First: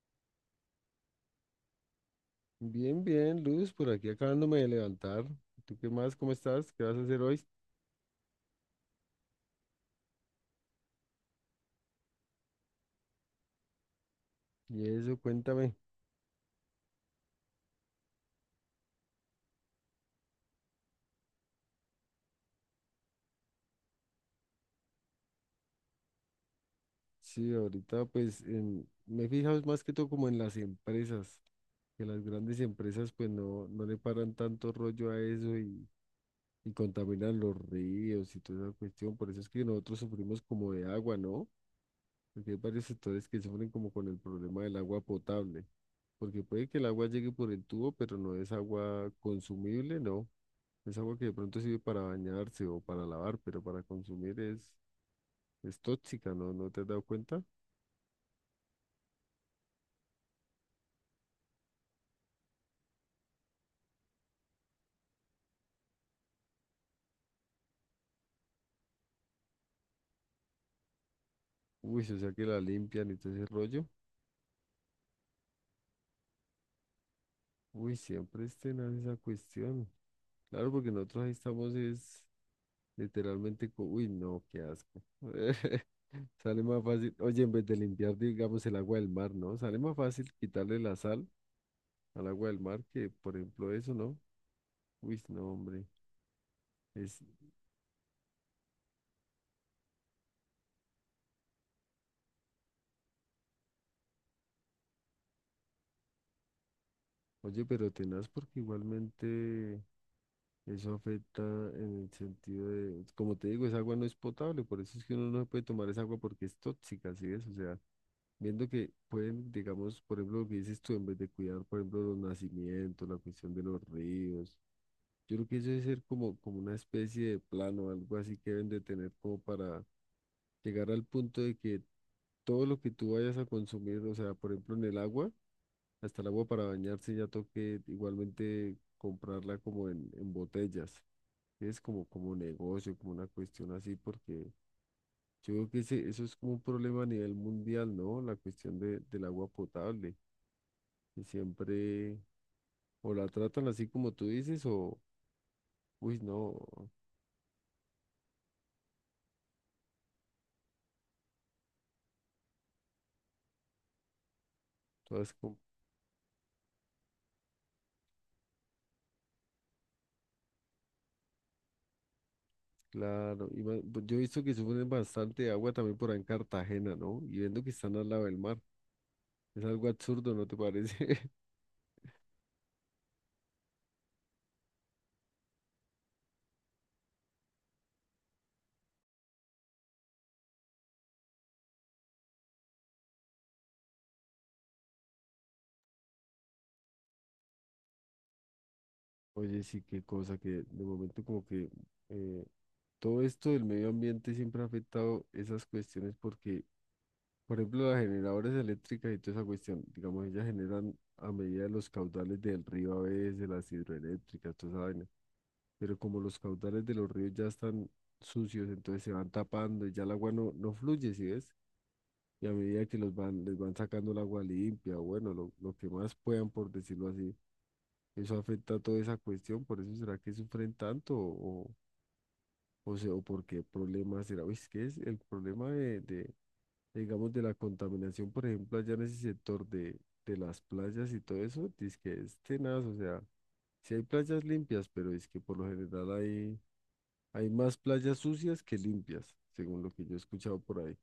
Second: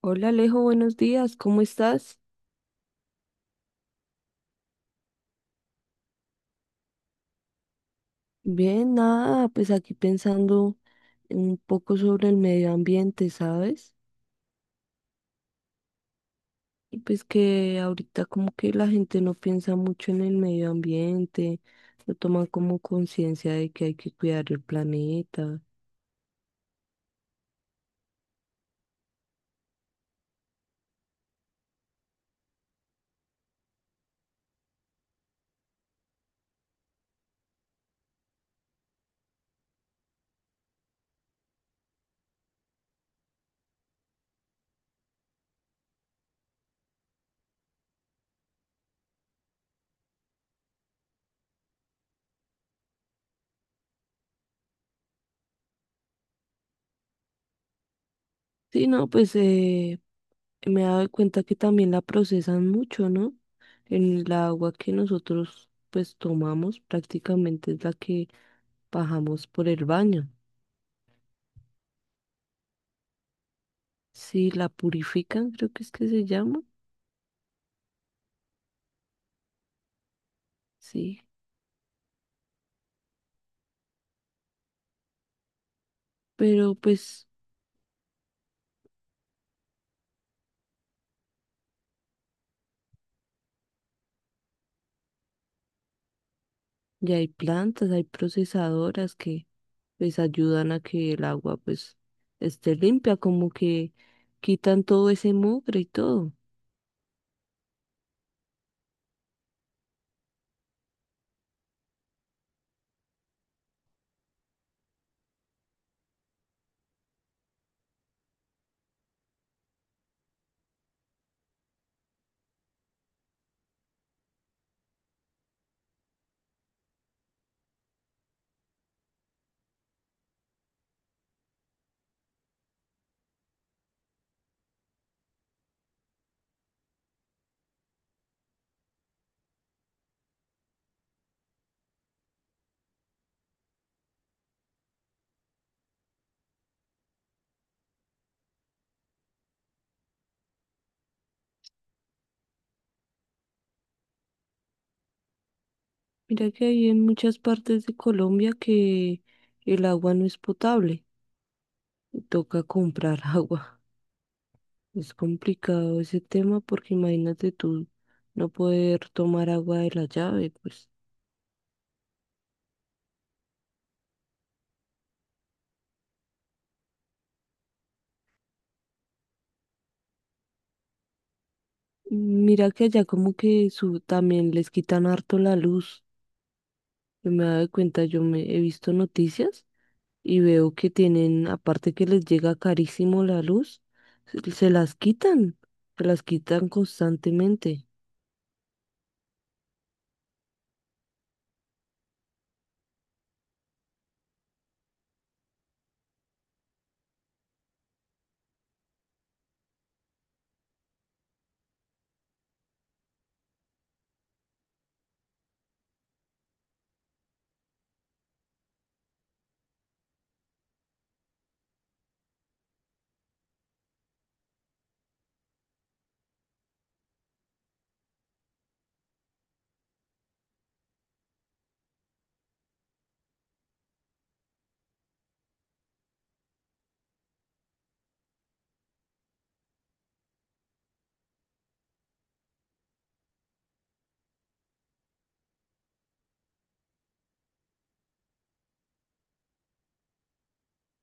Hola Alejo, buenos días, ¿cómo estás? Bien, bien, Luz, por aquí acabándome de levantar. ¿Tú qué más? ¿Cómo estás? ¿Qué vas a hacer hoy? Bien, nada, pues aquí pensando un poco sobre el medio ambiente, ¿sabes? Y eso, cuéntame. Y pues que ahorita como que la gente no piensa mucho en el medio ambiente, no toman como conciencia de que hay que cuidar el planeta. Sí, ahorita pues me he fijado más que todo como en las empresas, que las grandes empresas pues no, no le paran tanto rollo a eso y contaminan los ríos y toda esa cuestión. Por eso es que nosotros sufrimos como de agua, ¿no? Porque hay varios sectores que sufren como con el problema del agua potable, porque puede que el agua llegue por el tubo, pero no es agua consumible, ¿no? Es agua que de pronto sirve para bañarse o para lavar, pero para consumir es tóxica, ¿no? ¿No te has dado cuenta? Sí, no, pues me he dado cuenta que también la procesan mucho, ¿no? En el agua que nosotros pues tomamos prácticamente es la que bajamos por el baño. Uy, o sea que la limpian y todo ese rollo. Sí, la purifican, creo que es que se llama. Uy, siempre es tenaz esa cuestión. Claro, porque Sí, nosotros ahí estamos es literalmente, uy, no, qué asco. Sale pero más fácil, pues oye, en vez de limpiar, digamos, el agua del mar, ¿no? Sale más fácil quitarle la sal al agua del mar que, por ejemplo, eso, ¿no? Uy, no, hombre. ya Es, hay plantas, hay procesadoras que pues ayudan a que el agua pues esté limpia, como que quitan todo ese mugre y todo. oye, pero tenaz porque igualmente... Eso afecta en el sentido de, como te digo, esa agua no es potable, por eso es que uno no puede tomar esa agua porque es tóxica, ¿sí ves? O sea, viendo que pueden, digamos, por ejemplo, lo que dices tú, en vez de cuidar, por ejemplo, los nacimientos, la cuestión de los ríos, yo creo que eso debe ser como, como una especie de plano, algo así que deben de tener como para llegar al punto de que todo lo que tú vayas a consumir, o sea, por ejemplo, en el agua, hasta el agua para bañarse ya toque igualmente comprarla como en botellas. Es como, como negocio, como una cuestión así, porque yo creo que eso es como un problema a nivel mundial, ¿no? La cuestión del agua potable, que siempre o la tratan así como tú dices, o, uy, Mira que hay no, en muchas partes de Colombia que el agua no es potable y toca comprar agua. Es todas como, complicado ese tema porque imagínate tú no poder tomar agua de la llave, pues. claro. Y pues yo he visto que sufren bastante de agua también por ahí en Cartagena, ¿no? Y viendo que están al lado del mar. Es algo absurdo, ¿no te parece? Mira que allá como que su, también les quitan harto la luz. Yo me he dado cuenta, yo me he visto noticias y veo que tienen, aparte que les llega carísimo la luz, se las quitan, se las quitan constantemente. Oye, sí, qué cosa que de momento como que eh, todo esto del medio ambiente siempre ha afectado esas cuestiones porque por ejemplo, las generadoras eléctricas y toda esa cuestión, digamos, ellas generan a medida de los caudales del río a veces, de las hidroeléctricas, toda esa vaina. Pero como los caudales de los ríos ya están sucios, entonces se van tapando y ya el agua no, no fluye, ¿sí ves? Y a medida que los van, les van sacando el agua limpia, o bueno, lo que más puedan, por decirlo así, eso afecta a toda esa cuestión, por eso será que sufren tanto o sea, o por qué problema será. Uy, es que es el problema digamos, de la contaminación, por ejemplo, allá en ese sector de las playas y todo eso, dice que es tenaz, o sea, si hay playas limpias, pero es que por lo general hay, hay más playas sucias que limpias, según lo que yo he escuchado por ahí.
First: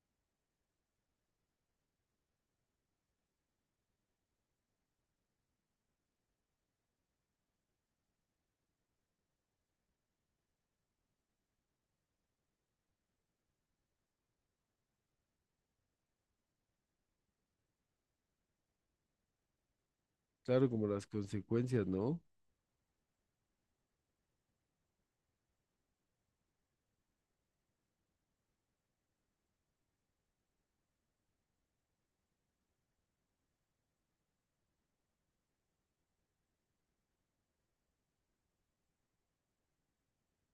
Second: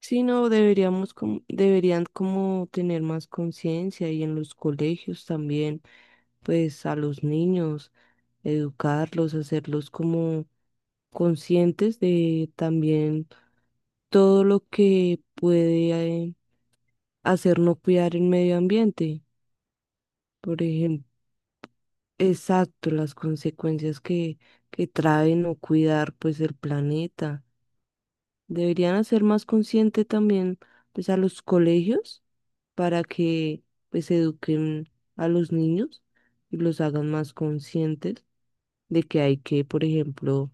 Sí, no, deberíamos como, deberían como tener más conciencia y en los colegios también, pues a los niños, educarlos, hacerlos como conscientes de también todo lo que puede hacer no cuidar el medio ambiente. Por Claro, como ejemplo, las consecuencias, ¿no? exacto, las consecuencias que trae no cuidar pues el planeta. Deberían hacer más consciente también pues a los colegios para que pues eduquen a los niños y los hagan más conscientes de que hay que, por ejemplo,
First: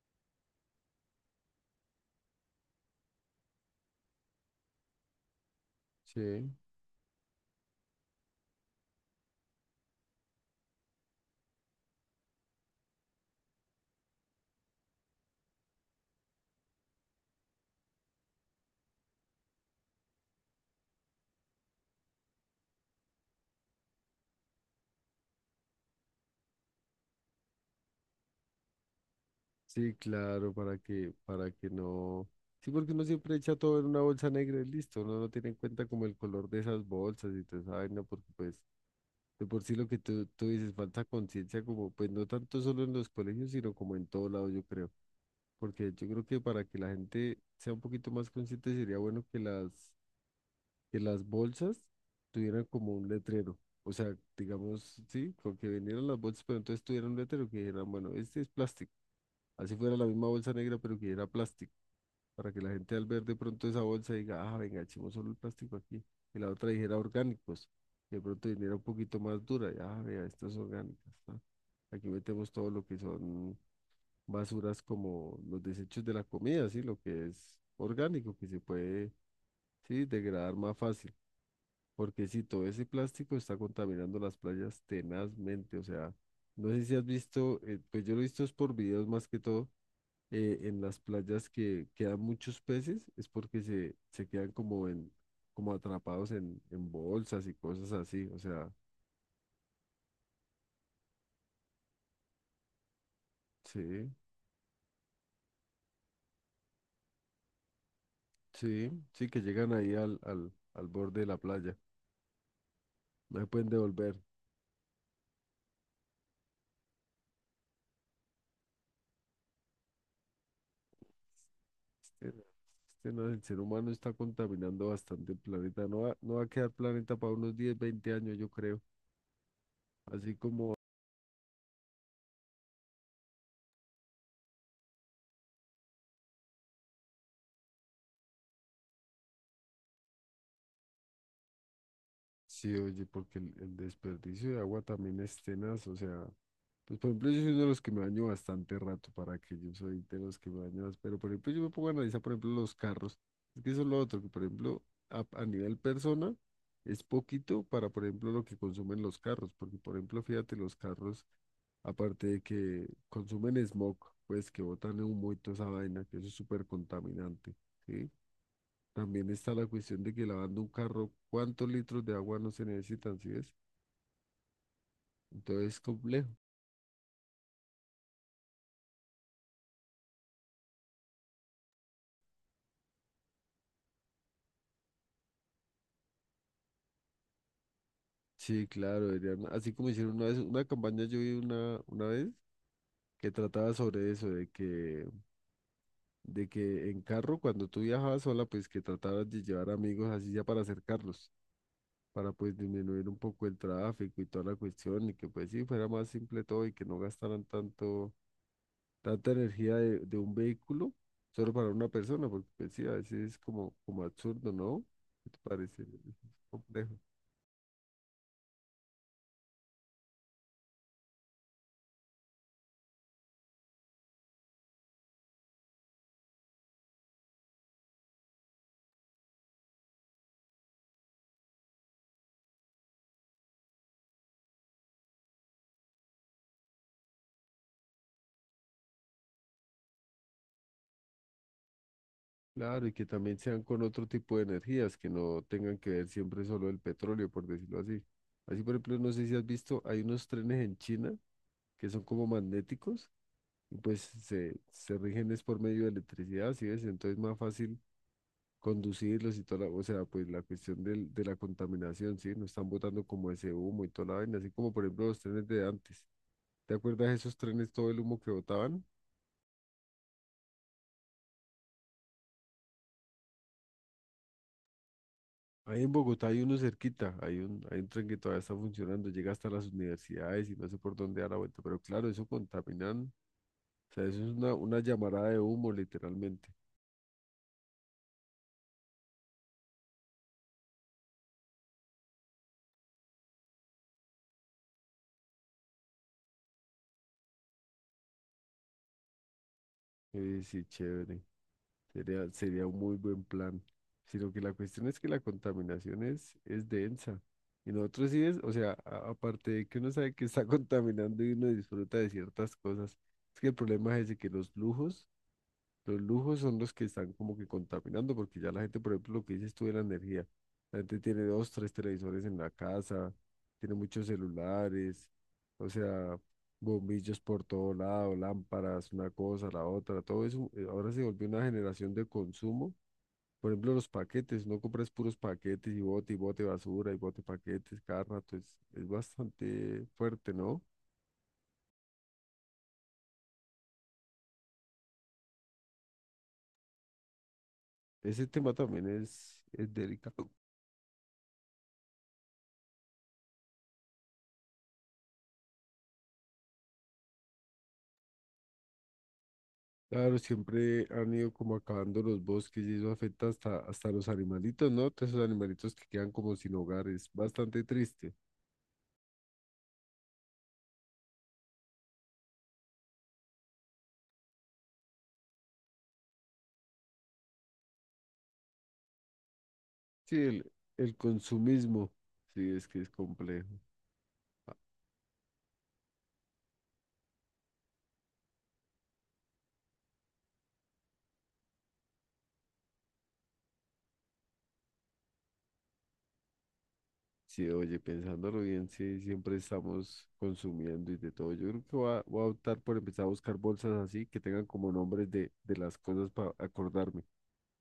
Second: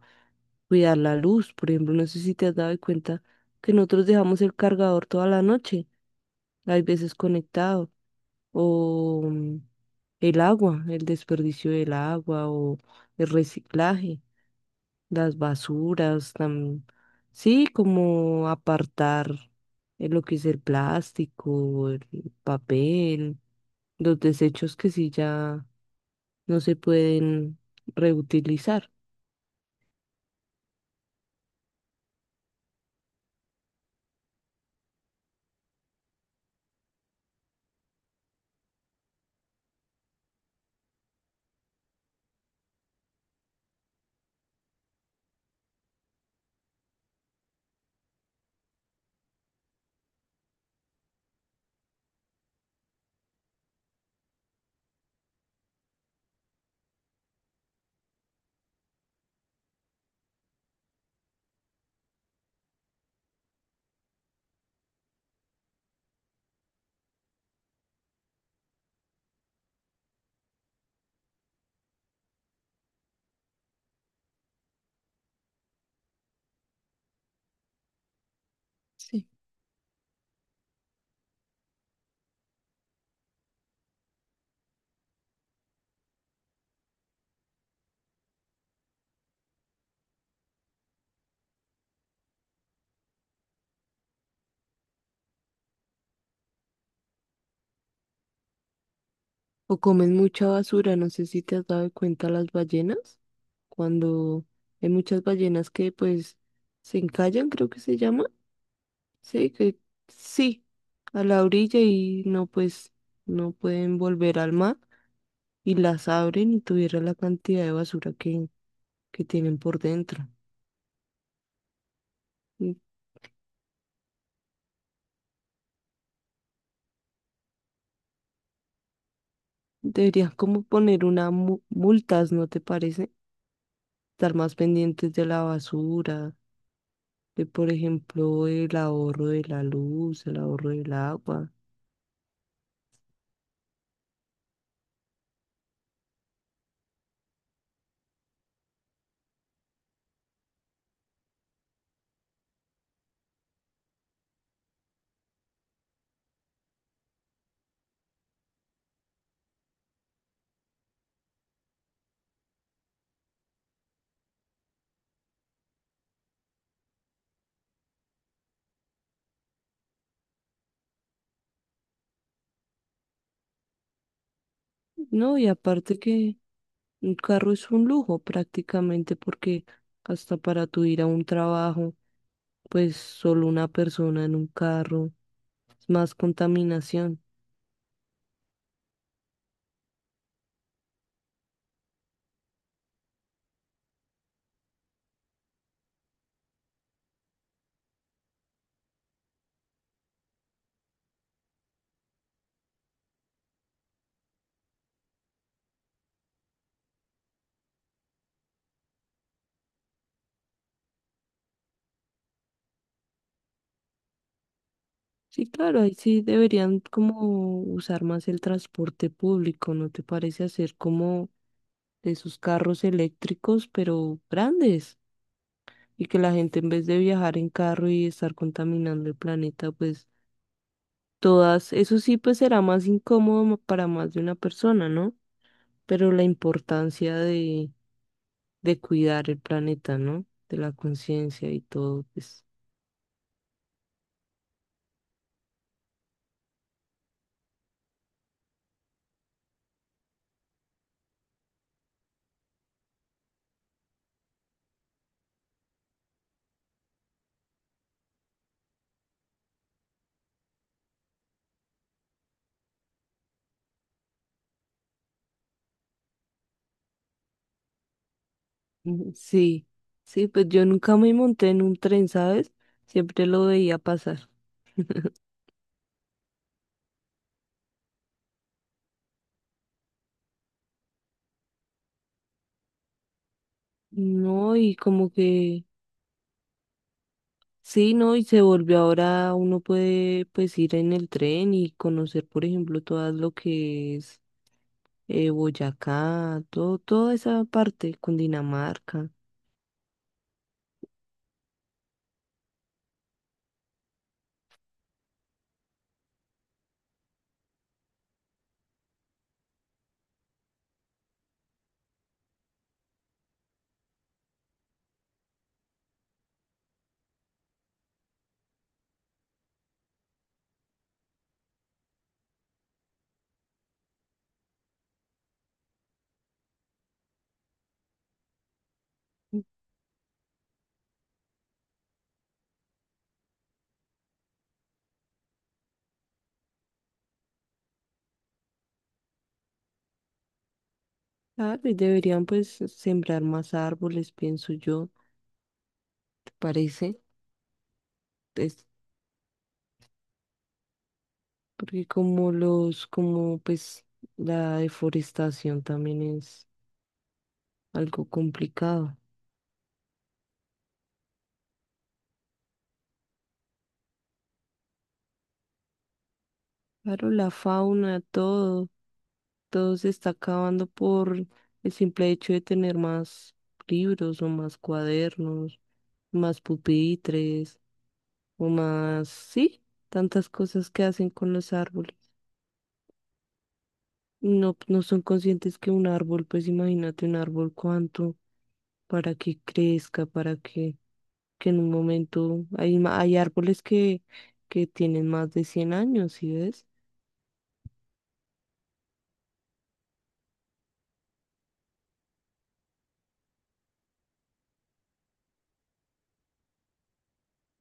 cuidar la luz. Por ejemplo, no sé si te has dado cuenta que nosotros dejamos el cargador toda la noche, Sí, hay veces conectado, o el agua, el desperdicio del agua o el reciclaje, las basuras, sí, como apartar lo que es el plástico, el papel, los desechos que sí ya no se pueden reutilizar. sí, claro, para que no. Sí, porque uno siempre echa todo en una bolsa negra y listo, uno no tiene en cuenta como el color de esas bolsas y toda esa vaina, porque pues de por sí lo que tú dices, falta conciencia como, pues no tanto solo en los colegios, sino como en todo lado, yo creo. Porque yo creo que para que la gente sea un poquito más consciente sería bueno que que las bolsas tuvieran como un letrero. O sea, digamos, sí, con que vendieran las bolsas, pero entonces tuvieran un letrero que dijeran, bueno, este es plástico. Así fuera la misma bolsa negra, pero que era plástico para que la gente al ver de pronto esa bolsa diga, ah, venga, echemos solo el plástico aquí. Y la otra dijera orgánicos, y de pronto viniera un poquito más dura, y, ah, vea, estas orgánicas, ¿no? Aquí metemos todo lo que son basuras como los desechos de la comida, ¿sí? Lo que es orgánico, que se puede, Sí. sí, degradar más fácil. Porque si todo ese plástico está contaminando las playas tenazmente, o sea, no sé si has visto, pues yo lo he visto es por videos más que todo, en las playas que quedan muchos peces es porque se quedan como en, como atrapados en bolsas y cosas así. O sea, O comen mucha basura, no sé si te has dado cuenta las ballenas, sí, cuando hay muchas ballenas que pues se encallan, creo que se llama. sí, sí, que Sí, llegan que ahí al, al, sí, al borde a de la la playa. orilla y no, pues No se no pueden pueden devolver. volver al mar y las abren y tuviera la cantidad de basura que tienen por dentro. Este- Y el ser humano está contaminando bastante el planeta. No va a quedar planeta para unos 10 20 años, yo creo. Deberían Así como como, poner una multas, ¿no te parece? Estar más pendientes de la basura, de por ejemplo el ahorro de la luz, el ahorro del agua. sí, oye, porque el desperdicio de agua también es tenaz, o sea. Pues por ejemplo, yo soy uno de los que me baño bastante rato, para que yo soy de los que me baño más, pero por ejemplo yo me pongo a analizar, por ejemplo, los carros. Es que eso es lo otro, que por ejemplo, a nivel persona, es poquito para, por ejemplo, lo que consumen los carros, porque por ejemplo, fíjate, los carros, aparte de que consumen smog, pues que botan humo y toda esa vaina, que eso es súper contaminante, ¿sí? También está la cuestión de que lavando un carro, ¿cuántos litros de agua no se necesitan, sí ves? No, y Entonces es aparte complejo. que un carro es un lujo prácticamente porque hasta para tu ir a un trabajo pues solo una persona en un carro, es más contaminación. Sí, claro, así como hicieron una vez, una campaña yo vi una vez que trataba sobre eso, de que en carro, cuando tú viajabas sola, pues que trataras de llevar amigos así ya para acercarlos, para pues disminuir un poco el tráfico y toda la cuestión, y que pues sí, fuera más simple todo y que no gastaran tanto, tanta energía de un vehículo solo para una persona, porque pues sí, a veces es como, como absurdo, ¿no? ¿Qué te Sí, claro, parece? ahí Es sí deberían complejo. como usar más el transporte público, ¿no te parece hacer como de esos carros eléctricos, pero grandes? Y que la gente en vez de viajar en carro y estar contaminando el planeta, pues todas, eso sí, pues será más incómodo para más de una persona, ¿no? Pero la importancia de cuidar el planeta, ¿no? De la conciencia y todo, pues. Claro, y que también sean con otro tipo de energías, que no tengan que ver siempre solo el petróleo, por decirlo así. Así, por ejemplo, no sé si has visto, hay unos trenes en China que son como magnéticos y pues se rigen es por medio de electricidad, ¿sí ves? Entonces más fácil conducirlos y toda la, o sea, pues la cuestión de la contaminación, ¿sí? No están botando como ese humo y toda la vaina, así como por ejemplo los trenes de antes. ¿Te acuerdas de esos trenes, todo el humo que botaban? Ujú, sí, sí, pues yo nunca me monté en un tren, ¿sabes? Siempre lo veía pasar. Ahí en Bogotá hay uno cerquita, hay un tren que todavía está funcionando, llega hasta las universidades y no sé por dónde da la vuelta, pero claro, eso contaminan, o sea, eso es No, y una como llamarada de que, humo literalmente. sí, no, y se volvió ahora, uno puede pues ir en el tren y conocer, por ejemplo, todas lo que es Boyacá, todo, toda esa parte, Cundinamarca. Sí, chévere, sería un muy buen plan, sino que la cuestión es que la contaminación es densa. Y nosotros sí es, o sea, aparte de que uno sabe que está contaminando y uno disfruta de ciertas cosas, es que el problema es ese, que los lujos. Los lujos son los que están como que contaminando, porque ya la gente, por ejemplo, lo que dices tú de la energía, la gente tiene dos, tres televisores en la casa, tiene muchos celulares, o sea, bombillos por todo lado, lámparas, una cosa, la otra, todo eso. Ahora se volvió una generación de consumo. Por ejemplo, los paquetes, no compras puros paquetes y bote basura y bote paquetes, cada rato, es bastante fuerte, ¿no? Claro, y deberían pues sembrar más árboles, pienso yo, ¿te parece? Ese tema Es también es delicado. porque como los, como pues la deforestación también es algo complicado. Claro, siempre han ido como acabando los bosques y eso afecta hasta, hasta los animalitos, ¿no? Todos esos animalitos que quedan como sin hogar, es Claro, la bastante fauna, triste. todo, todo se está acabando por el simple hecho de tener más libros o más cuadernos, más pupitres o más, sí, Sí, tantas cosas que el hacen con los consumismo, árboles. sí, es que es complejo. No, no son conscientes que un árbol, pues imagínate un árbol cuánto para que crezca, para que en un momento hay, hay árboles que tienen más de 100 años, ¿sí ves? Sí, oye, pensándolo bien, sí, siempre estamos consumiendo y de todo. Yo creo que voy a optar por empezar a buscar bolsas así que tengan como nombres de las cosas para acordarme.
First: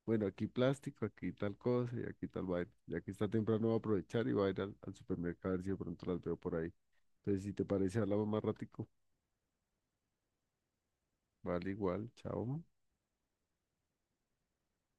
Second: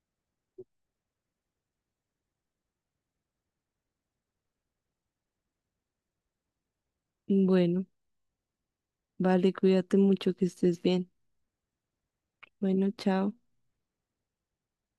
Bueno, aquí plástico, aquí tal cosa y aquí tal vaina. Ya que está temprano voy a aprovechar y voy a ir al supermercado a ver si de pronto las veo por ahí. Entonces, si te Bueno, parece, hablamos más ratico. vale, cuídate mucho, que estés bien. Vale, igual. Chao. Bueno, chao.